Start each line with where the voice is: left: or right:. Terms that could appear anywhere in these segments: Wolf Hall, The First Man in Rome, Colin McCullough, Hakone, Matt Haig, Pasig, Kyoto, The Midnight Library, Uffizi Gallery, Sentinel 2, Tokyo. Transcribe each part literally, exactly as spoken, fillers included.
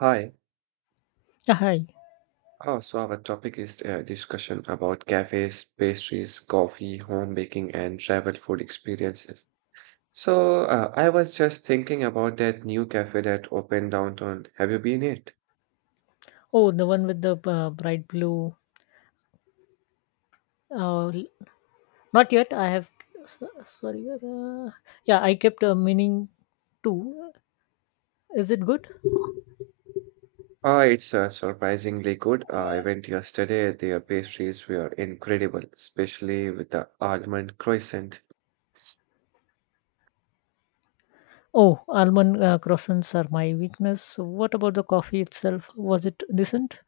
right: Hi.
left: Yeah, hi.
right: Oh, so our topic is a discussion about cafes, pastries, coffee, home baking, and travel food experiences. So, uh, I was just thinking about that new cafe that opened downtown. Have you been it?
left: Oh, the one with the uh, bright blue. Uh, l- Not yet. I have. so- Sorry. Uh, yeah, I kept uh, meaning to. Is it good?
right: Uh, it's uh, surprisingly good. Uh, I went yesterday. Their pastries were incredible, especially with the almond croissant.
left: Oh, almond uh, croissants are my weakness. What about the coffee itself? Was it decent?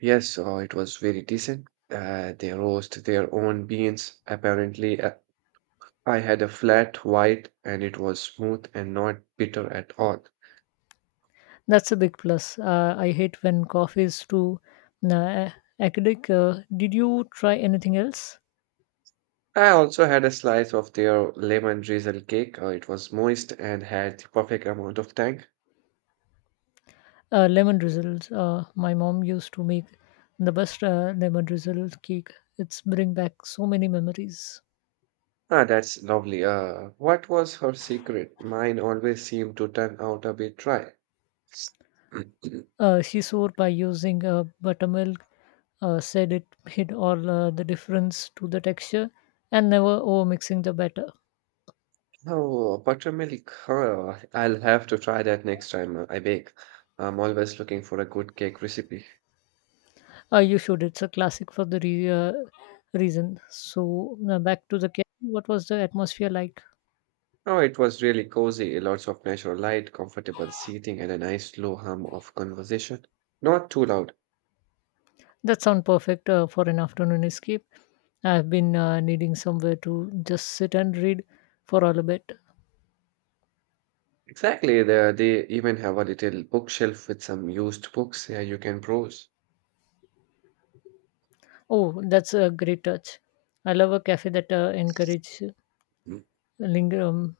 right: Yes, uh, it was very decent. Uh, they roast their own beans. Apparently, uh, I had a flat white and it was smooth and not bitter at all.
left: That's a big plus. Uh, I hate when coffee is too uh, acidic. Uh, did you try anything else?
right: I also had a slice of their lemon drizzle cake. Uh, it was moist and had the perfect amount of tang.
left: Uh, lemon drizzles. Uh, my mom used to make the best uh, lemon drizzle cake. It's bring back so many memories.
right: Ah, that's lovely. Uh, what was her secret? Mine always seemed to turn out a bit dry.
left: Uh, she sewed by using uh, buttermilk. Uh, said it hid all uh, the difference to the texture and never over mixing the batter.
right: Oh, buttermilk. Huh, I'll have to try that next time uh, I bake. I'm always looking for a good cake recipe.
left: Uh, you should. It's a classic for the re- uh, reason. So uh, back to the cake. What was the atmosphere like?
right: Oh, it was really cozy, lots of natural light, comfortable seating, and a nice low hum of conversation. Not too loud.
left: That sound perfect uh, for an afternoon escape. I've been uh, needing somewhere to just sit and read for all a bit.
right: Exactly, they, they even have a little bookshelf with some used books here you can browse.
left: Oh, that's a great touch. I love a cafe that uh, encourages
right: Mm.
left: linger. Um,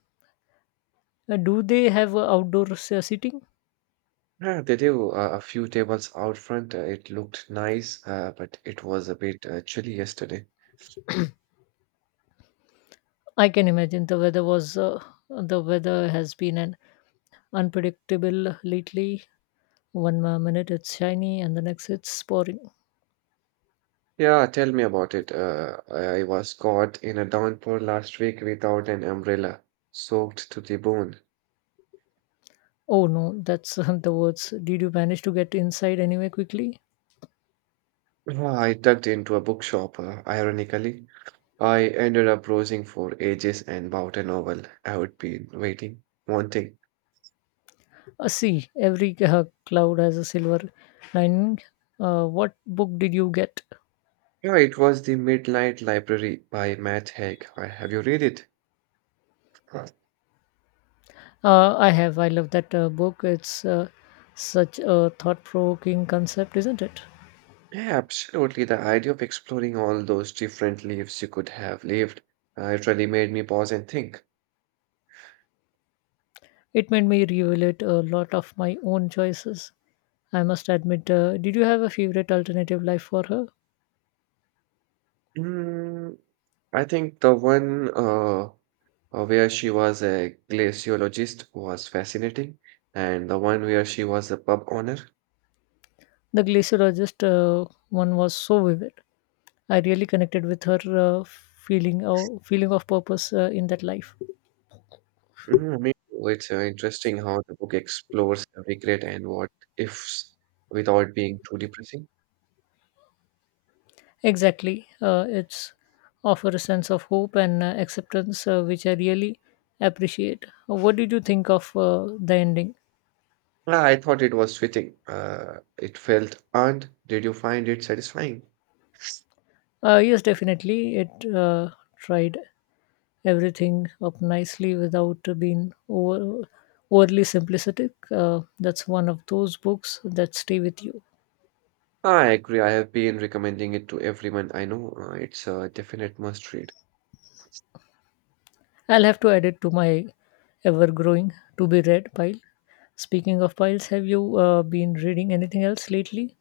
left: uh, Do they have uh, outdoor s- uh, seating?
right: Yeah, they do uh, a few tables out front. Uh, it looked nice, uh, but it was a bit uh, chilly yesterday.
left: I can imagine the weather was uh, the weather has been an unpredictable lately. One uh, minute it's shiny and the next it's pouring.
right: Yeah, tell me about it. Uh, I was caught in a downpour last week without an umbrella, soaked to the bone.
left: Oh no, that's uh, the words. Did you manage to get inside anyway quickly?
right: Ah, I tucked into a bookshop, uh, ironically. I ended up browsing for ages and bought a novel I had been waiting, wanting.
left: Uh, see, every uh, cloud has a silver lining. Uh, what book did you get?
right: Yeah, it was The Midnight Library by Matt Haig. Uh, Have you read it? Huh.
left: Uh, I have. I love that uh, book. It's uh, such a thought provoking concept, isn't it?
right: Yeah, absolutely. The idea of exploring all those different lives you could have lived uh, it really made me pause and think.
left: It made me reevaluate a lot of my own choices. I must admit, uh, did you have a favorite alternative life for her?
right: Mm, I think the one uh, uh, where she was a glaciologist was fascinating, and the one where she was a pub owner.
left: The glaciologist uh, one was so vivid. I really connected with her uh, feeling uh, feeling of purpose uh, in that life.
right: Mhm, me too. It's uh, interesting how the book explores the regret and what ifs without being too depressing.
left: Exactly, uh, it's offer a sense of hope and uh, acceptance, uh, which I really appreciate. What did you think of uh, the ending?
right: Ah, I thought it was fitting. Uh, it felt earned. Did you find it satisfying?
left: Uh, yes, definitely. It uh, tried everything up nicely without being over, overly simplistic. Uh, that's one of those books that stay with you.
right: Ah, I agree. I have been recommending it to everyone I know. Uh, it's a definite must read.
left: I'll have to add it to my ever growing to be read pile. Speaking of piles, have you uh, been reading anything else lately?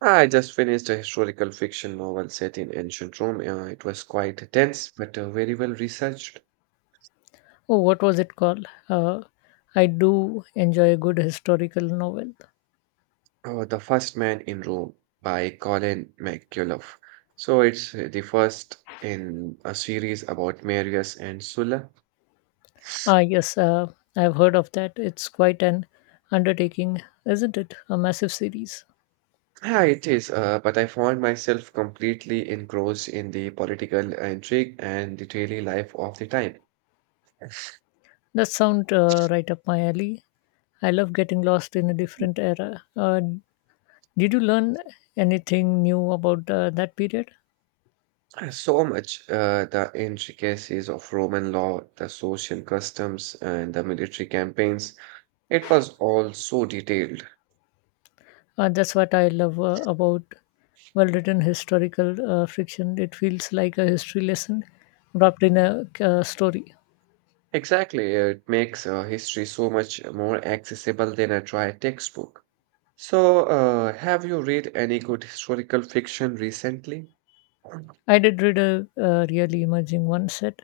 right: Ah, I just finished a historical fiction novel set in ancient Rome. Uh, it was quite dense, but uh, very well researched.
left: Oh, what was it called? Uh, I do enjoy a good historical novel.
right: Oh, The First Man in Rome by Colin McCullough. So it's uh, the first in a series about Marius and Sulla.
left: Ah, yes, uh, I've heard of that. It's quite an undertaking, isn't it? A massive series.
right: Yeah, it is, uh, but I found myself completely engrossed in the political intrigue and the daily life of the time.
left: That sound uh, right up my alley. I love getting lost in a different era. Uh, did you learn anything new about uh, that period?
right: Uh, So much, uh, the intricacies of Roman law, the social customs, and the military campaigns. It was all so detailed.
left: Uh, that's what I love uh, about well written historical uh, fiction. It feels like a history lesson wrapped in a uh, story.
right: Exactly, uh, it makes uh, history so much more accessible than a dry textbook. So, uh, have you read any good historical fiction recently?
left: I did read a uh, really emerging one set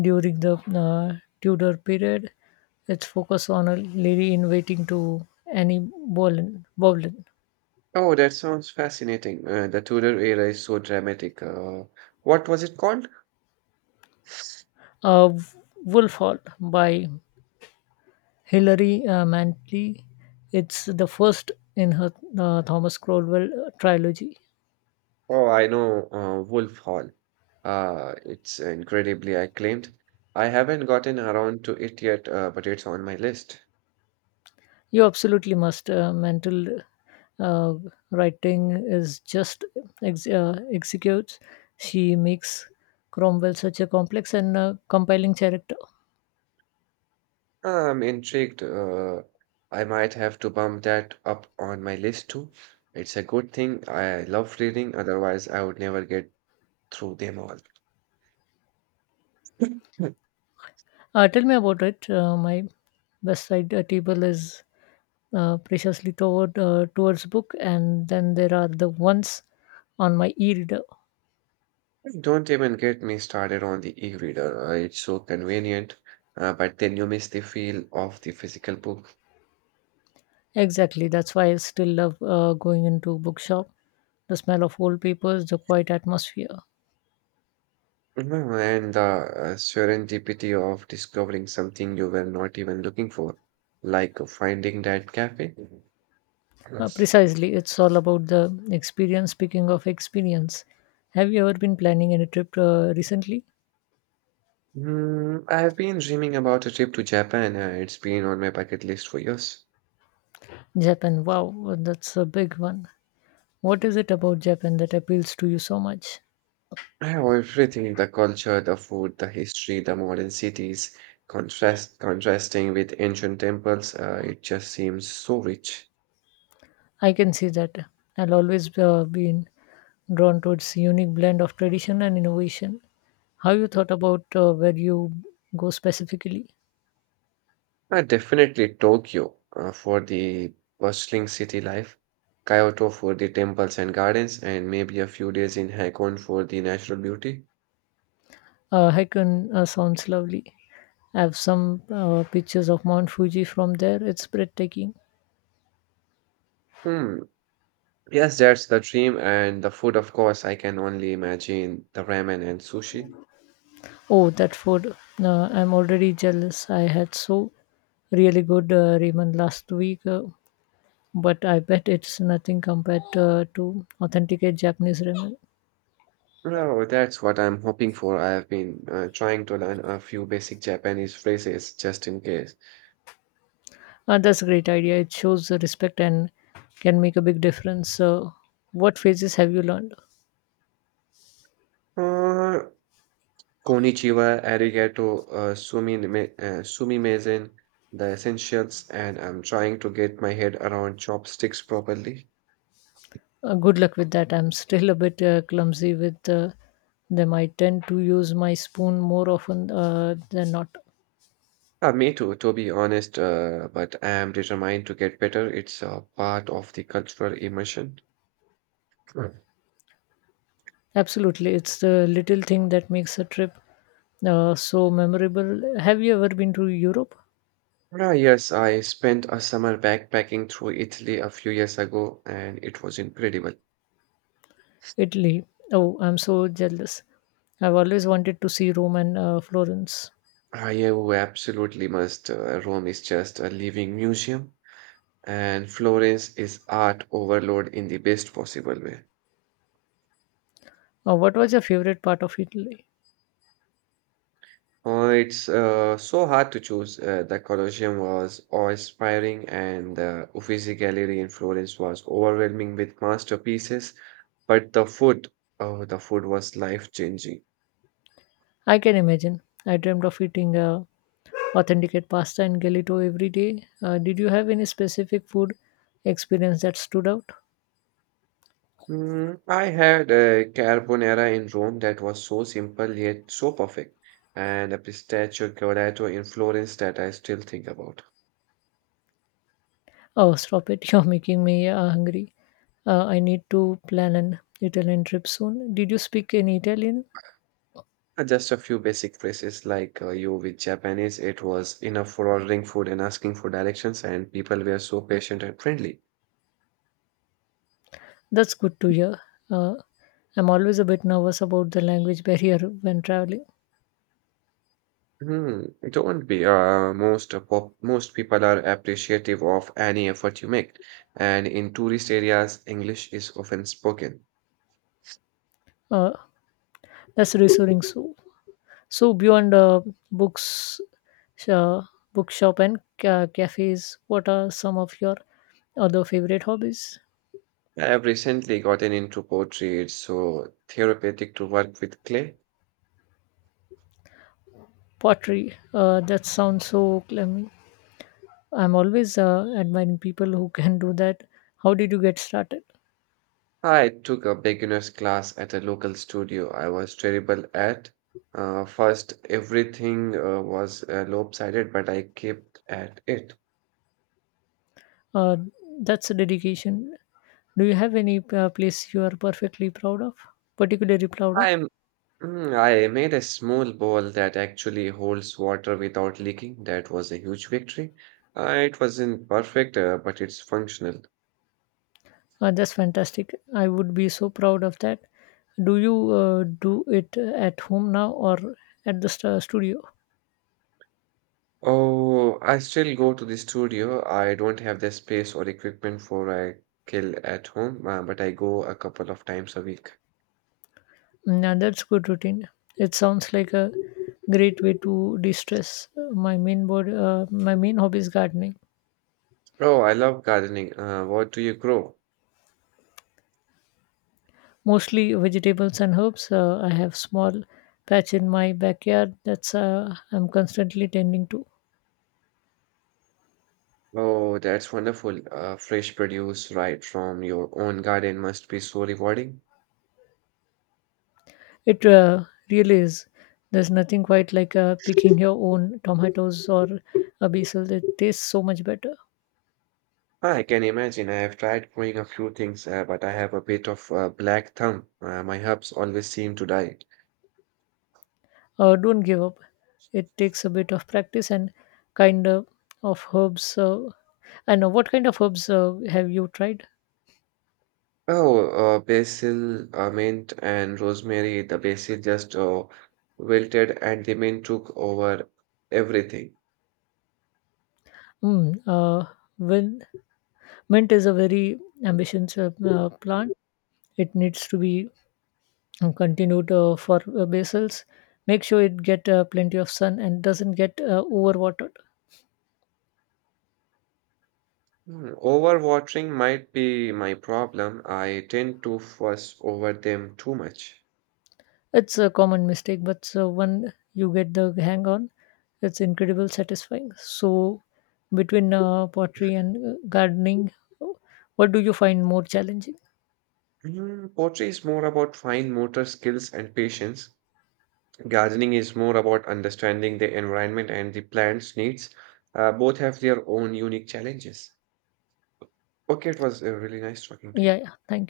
left: during the uh, Tudor period, its focus on a lady in waiting to Annie Boleyn, Boleyn.
right: Oh, that sounds fascinating. Uh, the Tudor era is so dramatic. Uh, what was it called?
left: Uh, Wolf Hall by Hilary uh, Mantley. It's the first in her uh, Thomas Cromwell trilogy.
right: Oh, I know, uh, Wolf Hall. Uh, it's incredibly acclaimed. I haven't gotten around to it yet, uh, but it's on my list.
left: You absolutely must. Uh, mental uh, writing is just ex- uh, executes. She makes Cromwell such a complex and uh, compelling character.
right: I'm intrigued. Uh, I might have to bump that up on my list too. It's a good thing. I love reading, otherwise I would never get through them all.
left: Uh, tell me about it. Uh, my west side uh, table is uh, preciously toward uh, towards book, and then there are the ones on my e-reader.
right: Don't even get me started on the e-reader. uh, It's so convenient, uh, but then you miss the feel of the physical book.
left: Exactly. That's why I still love uh, going into bookshop. The smell of old papers, the quiet atmosphere.
right: Mhm, and the uh, serendipity of discovering something you were not even looking for, like uh, finding that cafe.
left: Uh,
right: Yes.
left: precisely, it's all about the experience. Speaking of experience, have you ever been planning any trip uh, recently?
right: Mm, I've been dreaming about a trip to Japan. uh, It's been on my bucket list for years.
left: Japan. Wow, that's a big one. What is it about Japan that appeals to you so much?
right: Eh, well, everything, the culture, the food, the history, the modern cities, contrast contrasting with ancient temples, uh, it just seems so rich.
left: I can see that. I will always uh, been drawn to its unique blend of tradition and innovation. How you thought about uh, where you go specifically?
right: Uh, definitely Tokyo uh, for the bustling city life, Kyoto for the temples and gardens, and maybe a few days in Hakone for the natural beauty.
left: Uh, Haikun uh, sounds lovely. I have some uh, pictures of Mount Fuji from there. It's breathtaking.
right: Hmm. Yes, that's the dream, and the food, of course, I can only imagine the ramen and sushi.
left: Oh, that food. Uh, I'm already jealous. I had so really good uh, ramen last week, uh, but I bet it's nothing compared uh, to authenticate Japanese ramen.
right: No, that's what I'm hoping for. I have been uh, trying to learn a few basic Japanese phrases just in case.
left: Uh, that's a great idea. It shows the respect and can make a big difference. So, what phases have you learned?
right: Uh, Konnichiwa, arigato, uh, sumime, uh, sumimasen, the essentials, and I'm trying to get my head around chopsticks properly.
left: Uh, good luck with that. I'm still a bit uh, clumsy with uh, them. I tend to use my spoon more often uh, than not.
right: Uh, me too, to be honest, uh, but I am determined to get better. It's a part of the cultural immersion. Right.
left: Absolutely. It's the little thing that makes a trip uh, so memorable. Have you ever been to Europe?
right: Ah, yes, I spent a summer backpacking through Italy a few years ago, and it was incredible.
left: Italy. Oh, I'm so jealous. I've always wanted to see Rome and uh, Florence.
right: Io absolutely must. Uh, Rome is just a living museum, and Florence is art overload in the best possible way.
left: Uh, what was your favorite part of Italy?
right: Uh, it's uh, so hard to choose. Uh, the Colosseum was awe-inspiring, and the Uffizi Gallery in Florence was overwhelming with masterpieces. But the food, oh, the food was life-changing.
left: I can imagine. I dreamed of eating uh, authenticate pasta and gelato every day. Uh, did you have any specific food experience that stood out?
right: Mm, I had a carbonara in Rome that was so simple yet so perfect, and a pistachio colato in Florence that I still think about.
left: Oh, stop it. You're making me uh, hungry. Uh, I need to plan an Italian trip soon. Did you speak any Italian?
right: Uh, Just a few basic phrases like uh, you with Japanese, it was enough for ordering food and asking for directions, and people were so patient and friendly.
left: That's good to hear. Uh, I'm always a bit nervous about the language barrier when traveling.
right: Hmm, don't be. Uh, most uh, pop, most people are appreciative of any effort you make, and in tourist areas, English is often spoken.
left: Uh, that's reassuring. So, So beyond uh, books, uh, bookshop and ca- cafes, what are some of your other favorite hobbies?
right: I've recently gotten into pottery. It's so therapeutic to work with clay.
left: Pottery. Uh, that sounds so climbing. I'm always uh, admiring people who can do that. How did you get started?
right: I took a beginner's class at a local studio. I was terrible at uh, first. Everything uh, was uh, lopsided, but I kept at it.
left: Uh, that's a dedication. Do you have any uh, place you are perfectly proud of, particularly proud of?
right: I'm mm, I made a small ball that actually holds water without leaking. That was a huge victory. Uh, it wasn't perfect, uh, but it's functional.
left: Uh, that's fantastic. I would be so proud of that. Do you uh, do it at home now or at the st- studio?
right: Oh, I still go to the studio. I don't have the space or equipment for a kill at home, uh, but I go a couple of times a week.
left: Yeah, that's good routine. It sounds like a great way to de-stress. My main board, uh, my main hobby is gardening,
right: Oh, I love gardening. Uh, what do you grow?
left: mostly vegetables and herbs. Uh, I have small patch in my backyard that's uh, I'm constantly tending to.
right: Oh, that's wonderful. Uh, fresh produce right from your own garden must be so rewarding.
left: It uh, really is. There's nothing quite like uh, picking your own tomatoes or a basil. It tastes so much better.
right: I can imagine. I have tried growing a few things, uh, but I have a bit of a black thumb. Uh, my herbs always seem to die.
left: Uh, don't give up. It takes a bit of practice and kind of, of herbs. Uh, I know what kind of herbs uh, have you tried?
right: Oh, uh, basil, uh, mint, and rosemary. The basil just uh, wilted, and the mint took over everything.
left: Mm, uh, well, mint is a very ambitious uh, uh, plant. It needs to be uh, continued uh, for uh, basils. Make sure it get uh, plenty of sun and doesn't get uh, overwatered.
right: Hmm, overwatering might be my problem. I tend to fuss over them too much.
left: It's a common mistake, but so when you get the hang on it's incredible satisfying. So, between uh, pottery and uh, gardening, what do you find more challenging?
right: Hmm, poetry is more about fine motor skills and patience. Gardening is more about understanding the environment and the plant's needs. Uh, both have their own unique challenges. Okay, it was uh, really nice talking to you.
left: Yeah, yeah. Thank